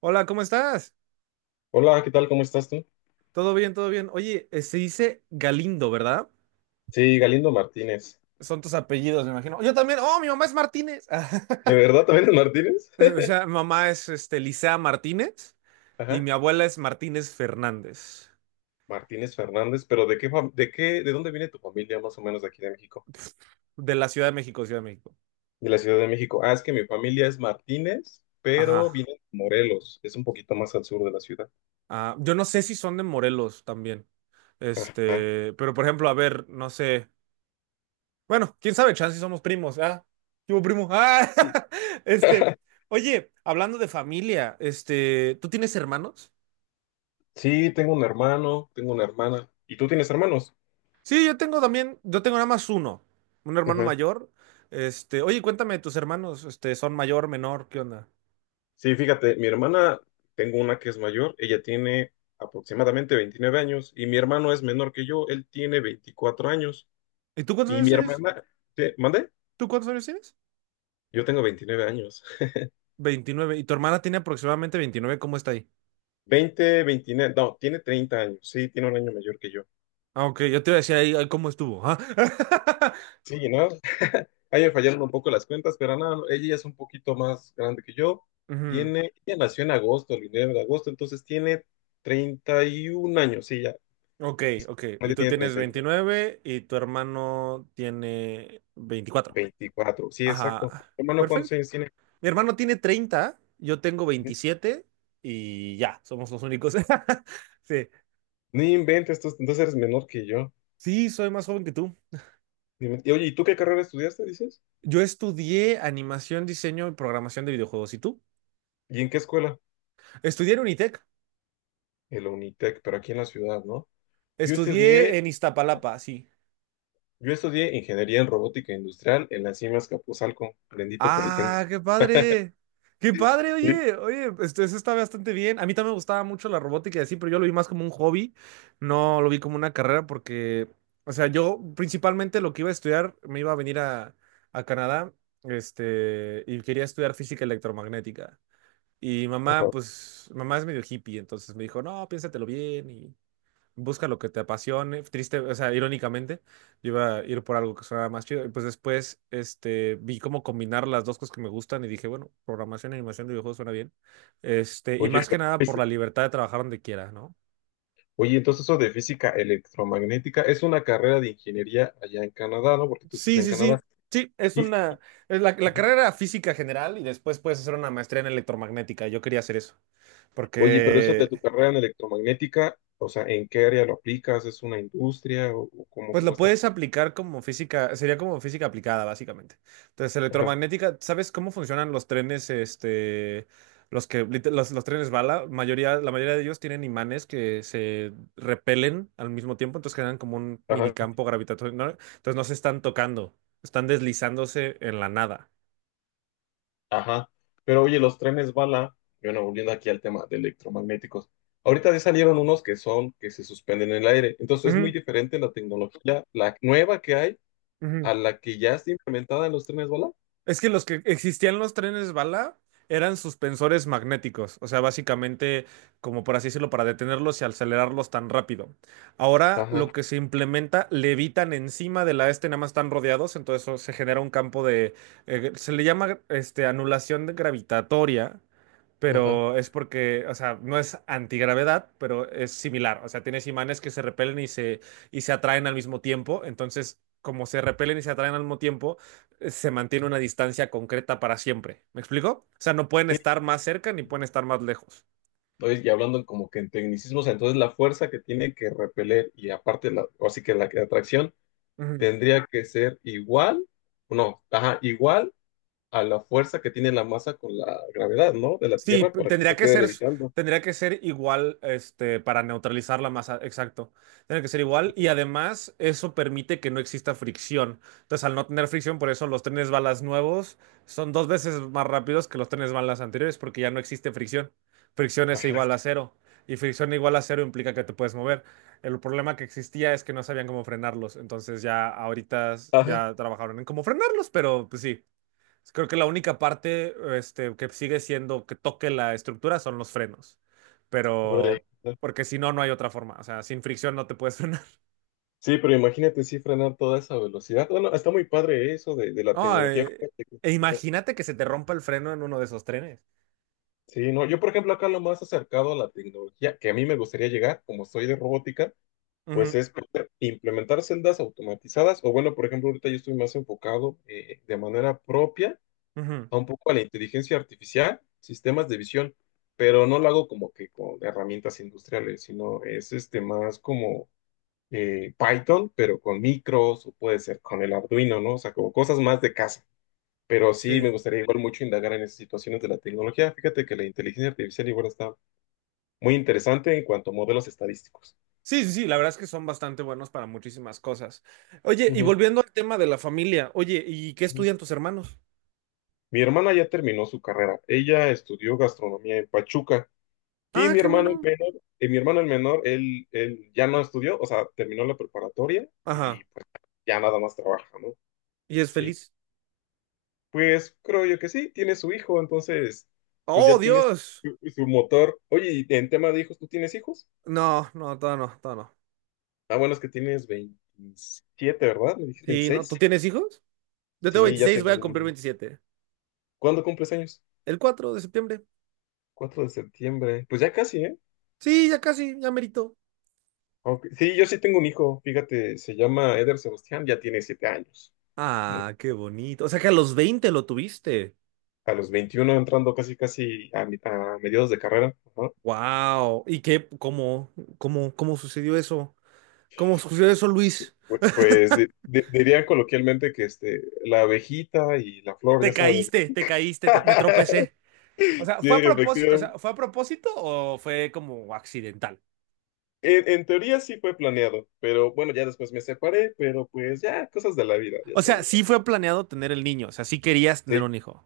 Hola, ¿cómo estás? Hola, ¿qué tal? ¿Cómo estás tú? Todo bien, todo bien. Oye, se dice Galindo, ¿verdad? Sí, Galindo Martínez. Son tus apellidos, me imagino. Yo también. Oh, mi mamá es Martínez. ¿De verdad también es Martínez? Eh, O sea, mi mamá es Licea Martínez, y Ajá, mi abuela es Martínez Fernández, Martínez Fernández, pero ¿de qué, de qué, de dónde viene tu familia más o menos de aquí de México? de la Ciudad de México, Ciudad de México. De la Ciudad de México. Ah, es que mi familia es Martínez, pero Ajá. viene de Morelos, es un poquito más al sur de la ciudad. Ah, yo no sé si son de Morelos también. Ajá. Pero por ejemplo, a ver, no sé. Bueno, quién sabe, chance y somos primos. Ah, ¿qué hubo, primo? Ah, Sí. este, oye, hablando de familia, ¿tú tienes hermanos? Sí, tengo un hermano, tengo una hermana. ¿Y tú tienes hermanos? Sí, yo tengo también, yo tengo nada más uno, un hermano Ajá. mayor. Oye, cuéntame, tus hermanos, son mayor, menor, ¿qué onda? Sí, fíjate, mi hermana, tengo una que es mayor, ella tiene aproximadamente 29 años y mi hermano es menor que yo, él tiene 24 años. ¿Y tú cuántos Y años mi tienes? hermana, ¿qué? ¿Mande? ¿Tú cuántos años tienes? Yo tengo 29 años. 29. ¿Y tu hermana tiene aproximadamente 29? ¿Cómo está ahí? Veinte Veintinueve, no, tiene 30 años. Sí, tiene un año mayor que yo. Ah, ok, yo te iba a decir ahí cómo estuvo. Ah. Sí, ¿no? Ahí me fallaron un poco las cuentas, pero nada, no, ella ya es un poquito más grande que yo. Ujú. Tiene, ella nació en agosto, el 29 de agosto, entonces tiene 31 años. Sí, ya, Ok, ok. Y ella tú tiene tienes 31. 29 y tu hermano tiene 24. 24. Sí, exacto. Ajá, Hermano, ¿cuántos perfecto. años tiene? Mi hermano tiene 30. Yo tengo Ujú. 27, y ya, somos los únicos. Sí. Ni inventes, entonces eres menor que yo. Sí, soy más joven que tú. Ni inventes. Y, oye, ¿y tú qué carrera estudiaste, dices? Yo estudié animación, diseño y programación de videojuegos. ¿Y tú? ¿Y en qué escuela? Estudié en Unitec. En la Unitec, pero aquí en la ciudad, ¿no? Yo Estudié estudié, en Iztapalapa, sí. yo estudié ingeniería en robótica industrial en las CIMAS Capuzalco, bendito Politécnico. ¡Ah, qué padre! ¡Qué padre! Sí. Oye, oye, eso está bastante bien. A mí también me gustaba mucho la robótica y así, pero yo lo vi más como un hobby. No lo vi como una carrera porque, o sea, yo principalmente lo que iba a estudiar me iba a venir a Canadá, y quería estudiar física electromagnética. Y mamá, Ajá. pues, mamá es medio hippie, entonces me dijo, no, piénsatelo bien y busca lo que te apasione. Triste, o sea, irónicamente, yo iba a ir por algo que sonara más chido. Y pues después, vi cómo combinar las dos cosas que me gustan, y dije, bueno, programación y animación de videojuegos suena bien. Y Oye, más que nada por la libertad de trabajar donde quiera, ¿no? oye, entonces eso de física electromagnética es una carrera de ingeniería allá en Canadá, ¿no? Porque tú estás Sí, en sí, Canadá. sí. Sí, es Y, una, es la, la carrera era física general y después puedes hacer una maestría en electromagnética. Yo quería hacer eso, oye, pero eso de porque, tu carrera en electromagnética, o sea, ¿en qué área lo aplicas? ¿Es una industria o pues cómo lo está? puedes aplicar como física, sería como física aplicada, básicamente. Entonces, Ajá, electromagnética, ¿sabes cómo funcionan los trenes, los trenes bala? La mayoría de ellos tienen imanes que se repelen al mismo tiempo, entonces generan como un ajá. minicampo gravitatorio, ¿no? Entonces no se están tocando, están deslizándose en la nada. Ajá, pero oye, los trenes bala, bueno, volviendo aquí al tema de electromagnéticos, ahorita ya salieron unos que son, que se suspenden en el aire, entonces es muy Ujú, diferente la tecnología, la nueva que hay, ujú. a la que ya está implementada en los trenes bala. Es que los que existían los trenes bala eran suspensores magnéticos, o sea, básicamente, como por así decirlo, para detenerlos y acelerarlos tan rápido. Ahora lo Ajá, que se implementa, levitan encima de la nada más están rodeados, entonces eso se genera un campo de, se le llama anulación gravitatoria, ajá. pero es porque, o sea, no es antigravedad, pero es similar. O sea, tienes imanes que se repelen y se atraen al mismo tiempo. Entonces, como se repelen y se atraen al mismo tiempo, se mantiene una distancia concreta para siempre. ¿Me explico? O sea, no pueden Sí, estar más cerca ni pueden estar más lejos. oye, y hablando en como que en tecnicismos, entonces la fuerza que tiene que repeler y aparte, la, o así que atracción Ujú. tendría que ser igual, no, ajá, igual a la fuerza que tiene la masa con la gravedad, ¿no? De la Sí, Tierra p- para que se tendría que quede ser, s- levitando. tendría que ser igual, para neutralizarla masa, exacto. Tendría que ser igual y además eso permite que no exista fricción. Entonces, al no tener fricción, por eso los trenes balas nuevos son dos veces más rápidos que los trenes balas anteriores porque ya no existe fricción. Fricción es Ajá. igual a cero y fricción igual a cero implica que te puedes mover. El problema que existía es que no sabían cómo frenarlos, entonces ya ahorita ya trabajaron en cómo frenarlos, pero pues sí. Creo que la única parte que sigue siendo que toque la estructura son los frenos. Hombre, Pero, porque si no, no hay otra forma. O sea, sin fricción no te puedes frenar. sí, pero imagínate sí frenar toda esa velocidad. Bueno, está muy padre eso de la No, tecnología. E imagínate que se te rompa el freno en uno de esos trenes. Sí, no, yo por ejemplo acá lo más acercado a la tecnología que a mí me gustaría llegar, como soy de robótica, pues Ujú, es poder implementar celdas automatizadas o bueno, por ejemplo, ahorita yo estoy más enfocado de manera propia ujú. a un poco a la inteligencia artificial, sistemas de visión, pero no lo hago como que con herramientas industriales, sino es este más como Python, pero con micros o puede ser con el Arduino, ¿no? O sea, como cosas más de casa. Pero sí me Sí. gustaría igual mucho indagar en esas situaciones de la tecnología. Fíjate que la inteligencia artificial igual está muy interesante en cuanto a modelos estadísticos. Sí, sí, sí, la verdad es que son bastante buenos para muchísimas cosas. Oye, y Ujú. volviendo al tema de la familia, oye, ¿y qué Ujú. estudian tus hermanos? Mi hermana ya terminó su carrera. Ella estudió gastronomía en Pachuca y Ah, qué bueno. Mi hermano el menor, él ya no estudió, o sea, terminó la preparatoria y Ajá. pues ya nada más trabaja, ¿no? ¿Y es Sí, feliz? pues creo yo que sí, tiene su hijo, entonces pues Oh, ya tienes Dios. Su motor. Oye, y en tema de hijos, ¿tú tienes hijos? No, no, todavía no, todavía no. Ah, bueno, es que tienes 27, ¿verdad? ¿Me dijiste Sí, ¿no? 26? ¿Tú tienes hijos? Yo tengo Sí, ya 26, voy tengo a cumplir uno. 27. ¿Cuándo cumples años? El 4 de septiembre. 4 de septiembre. Pues ya casi, ¿eh? Sí, ya casi, ya merito. Ok, sí, yo sí tengo un hijo, fíjate, se llama Eder Sebastián, ya tiene 7 años. Mm, Ah, qué bonito. O sea que a los 20 lo tuviste. a los 21 entrando casi casi a, a mediados de carrera, ajá. Wow. ¿Y qué? ¿Cómo? ¿Cómo? ¿Cómo sucedió eso? ¿Cómo sucedió eso, Luis? Dirían coloquialmente que este, la abejita y la flor, ya sabes. ¿No? Te caíste, me tropecé. O sea, Sí, ¿fue a propósito? O efectivamente. sea, ¿fue a propósito o fue como accidental? En teoría sí fue planeado, pero bueno, ya después me separé, pero pues ya, cosas de la vida, ya O sea, sabes. sí fue planeado tener el niño, o sea, sí querías tener Sí, un hijo.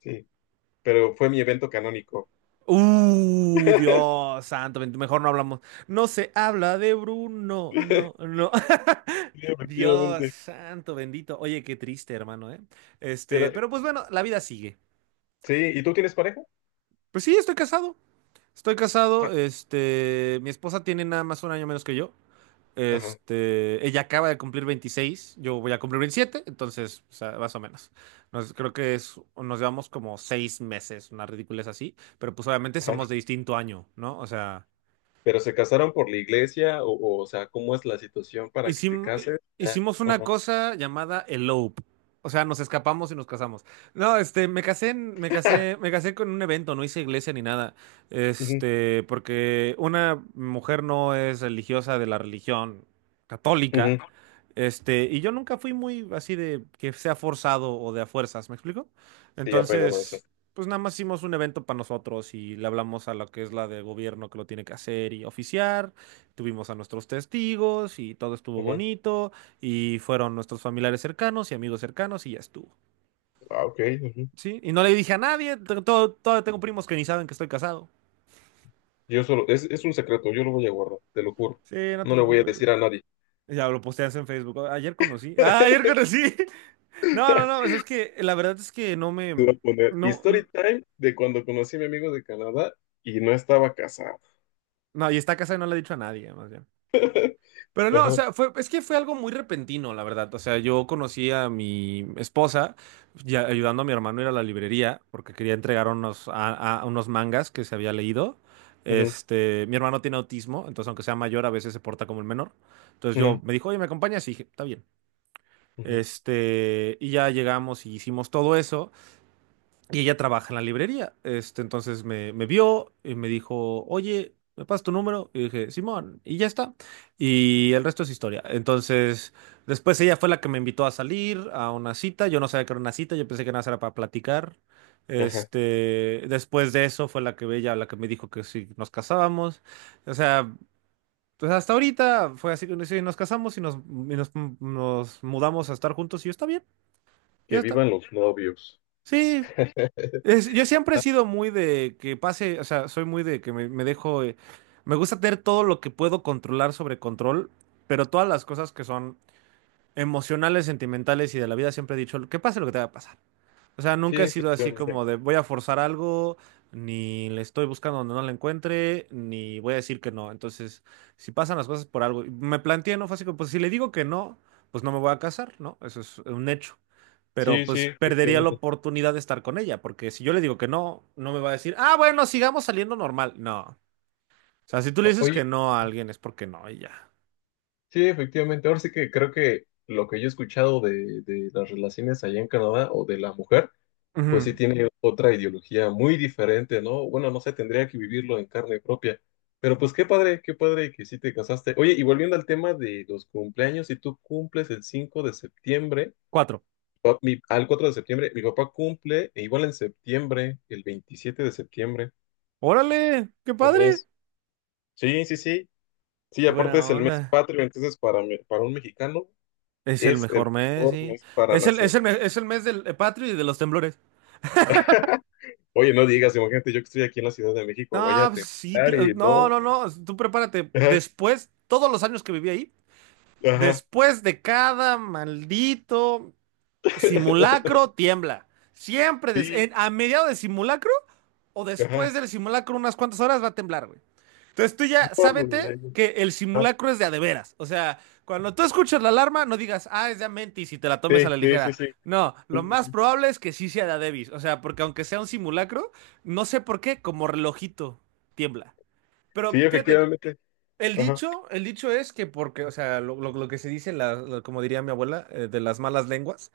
sí, pero fue mi evento canónico. Dios santo, mejor no hablamos. No se habla de Bruno, no, no. Sí, Dios efectivamente. santo, bendito. Oye, qué triste, hermano, ¿eh? Pero, Pero pues bueno, la vida sigue. sí, ¿y tú tienes pareja? Pues sí, estoy casado. Estoy casado, Ah. Mi esposa tiene nada más un año menos que yo. Ajá, Ella acaba de cumplir 26, yo voy a cumplir veintisiete. Entonces, o sea, más o menos. Creo que es, nos llevamos como 6 meses, una ridiculez así, pero pues obviamente somos ajá. de distinto año, ¿no? O sea, ¿Pero se casaron por la iglesia? O, o sea, ¿cómo es la situación para que te Hicim- cases? Ya, hicimos una ajá. cosa llamada elope. O sea, nos escapamos y nos casamos. No, me casé, en- me casé con un evento, no hice iglesia ni nada. Ujú, Porque una mujer no es religiosa de la religión ujú. católica. Y yo nunca fui muy así de que sea forzado o de a fuerzas, ¿me explico? Sí, ya pegado a eso. Entonces, pues nada más hicimos un evento para nosotros y le hablamos a la que es la de gobierno que lo tiene que hacer y oficiar. Tuvimos a nuestros testigos y todo estuvo Ujú. bonito y fueron nuestros familiares cercanos y amigos cercanos y ya estuvo. Ah, ok. Ujú. ¿Sí? Y no le dije a nadie, todo, todavía tengo primos que ni saben que estoy casado. Yo solo, es un secreto, yo lo voy a guardar, te lo juro. Sí, no te No le voy a preocupes. decir a nadie. Ya lo posteas en Facebook. Ayer conocí. Ah, ayer conocí. No, no, no, pues es que la verdad es que no Te me. iba a poner No, Story Time de cuando conocí a mi amigo de Canadá y no estaba casado. no, y está casada y no le he dicho a nadie, más bien. Pero no, o Ajá, sea, es que fue algo muy repentino, la verdad. O sea, yo conocí a mi esposa ya ayudando a mi hermano a ir a la librería porque quería entregar a unos mangas que se había leído. ujú, Mi hermano tiene autismo, entonces aunque sea mayor, a veces se porta como el menor. Entonces yo ujú, me dijo, oye, ¿me acompañas? Y dije, está bien. ujú, Y ya llegamos y hicimos todo eso. Y ella trabaja en la librería. Entonces me vio y me dijo, oye, ¿me pasas tu número? Y dije, Simón, y ya está. Y el resto es historia. Entonces, después ella fue la que me invitó a salir a una cita. Yo no sabía que era una cita, yo pensé que nada más era para platicar. ajá. Este, Después de eso fue la que me dijo que si nos casábamos. O sea, pues hasta ahorita fue así que sí, nos casamos y nos, nos mudamos a estar juntos y yo, está bien, ya Que está. vivan los novios. Sí, yo siempre he sido muy de que pase, o sea, soy muy de que me dejo, me gusta tener todo lo que puedo controlar sobre control, pero todas las cosas que son emocionales, sentimentales y de la vida siempre he dicho, que pase lo que te va a pasar. O sea, Sí, nunca he sido así efectivamente. como de voy a forzar algo, ni le estoy buscando donde no la encuentre, ni voy a decir que no. Entonces, si pasan las cosas por algo, y me planteé, ¿no? Fue así como, pues si le digo que no, pues no me voy a casar, ¿no? Eso es un hecho, pero Sí, sí, pues perdería la efectivamente. oportunidad de estar con ella, porque si yo le digo que no, no me va a decir, ah, bueno, sigamos saliendo normal. No. O sea, si tú le dices que Oye, no a alguien es porque no, y ya. sí, efectivamente. Ahora sí que creo que lo que yo he escuchado de las relaciones allá en Canadá o de la mujer pues sí Ujú. tiene otra ideología muy diferente, ¿no? Bueno, no sé, tendría que vivirlo en carne propia. Pero pues qué padre que sí te casaste. Oye, y volviendo al tema de los cumpleaños, si tú cumples el 5 de septiembre, Cuatro. o al 4 de septiembre, mi papá cumple e igual en septiembre, el 27 de septiembre. Órale, qué Un padre. mes. Sí, sí, sí. Sí, Qué buena aparte es el mes onda. patrio, entonces para, para un mexicano Es el es el mejor mes, mejor sí. mes para Es el, es nacer. el, me- es el mes del patrio y de los temblores. Oye, no digas, imagínate, yo que estoy aquí en la Ciudad de México, vaya No, a pues sí, temblar y no, no. no, no. Tú prepárate. Después, todos los años que viví ahí, Ajá. después de cada maldito simulacro, tiembla. Siempre Sí, a mediados de simulacro o después ajá. del simulacro, unas cuantas horas va a temblar, güey. Entonces tú ya No, no, sábete no, no. que el Ajá. simulacro es de a de veras. O sea, cuando tú escuchas la alarma, no digas, ah, es de a mentis y te la tomes a Sí, la sí, sí, ligera. sí. No, Sí, lo sí, más sí. probable es que sí sea de a debis. O sea, porque aunque sea un simulacro, no sé por qué, como relojito tiembla. Pero Sí, fíjate, efectivamente. Ajá. El dicho es que porque, o sea, lo que se dice, como diría mi abuela, de las malas lenguas,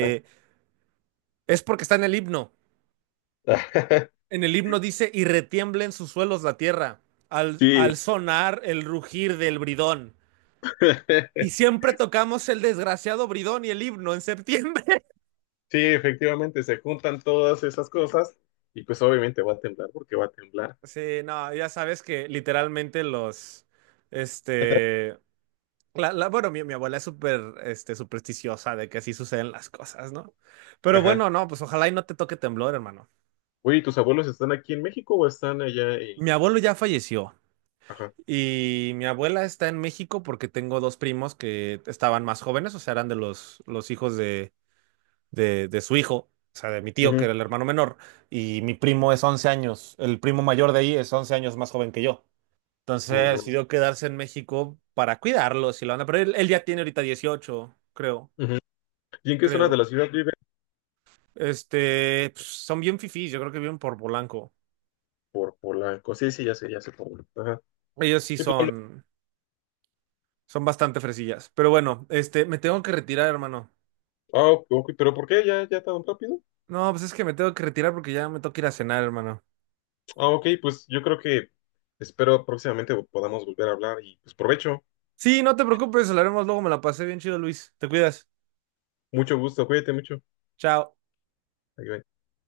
Ah, es porque está en el himno. ah. En el himno dice, y retiembla en sus suelos la tierra, al, Sí. al sonar el rugir del bridón. Y siempre tocamos el desgraciado bridón y el himno en septiembre. Sí, efectivamente, se juntan todas esas cosas y pues obviamente va a temblar porque va a temblar. Sí, no, ya sabes que literalmente los, este, bueno, mi abuela es súper supersticiosa de que así suceden las cosas, ¿no? Pero Ajá. bueno, no, pues ojalá y no te toque temblor, hermano. Oye, ¿y tus abuelos están aquí en México o están allá en... Mi abuelo ya falleció Ajá. y mi abuela está en México porque tengo dos primos que estaban más jóvenes, o sea, eran de los hijos de su hijo, o sea, de mi tío, que Ujú. era el hermano menor, y mi primo es 11 años, el primo mayor de ahí es 11 años más joven que yo. Entonces Uy, no. decidió quedarse en México para cuidarlos y la onda, pero él ya tiene ahorita 18, creo, Ujú. ¿Y en qué zona de la creo. ciudad viven? Pues, son bien fifís, yo creo que viven por Polanco. Por Polanco. Sí, sí, ya sé, ya sé. Polanco. Ajá. Ellos sí Sí, Polanco. son bastante fresillas. Pero bueno, me tengo que retirar, hermano. Ah, ok, ok, pero ¿por qué ya, ya tan rápido? No, pues es que me tengo que retirar porque ya me toca ir a cenar, hermano. Ah, ok, pues yo creo que espero próximamente podamos volver a hablar y pues provecho. Sí, no te preocupes, hablaremos luego, me la pasé bien chido, Luis. Te cuidas. Mucho gusto, cuídate mucho. Chao. Ahí va.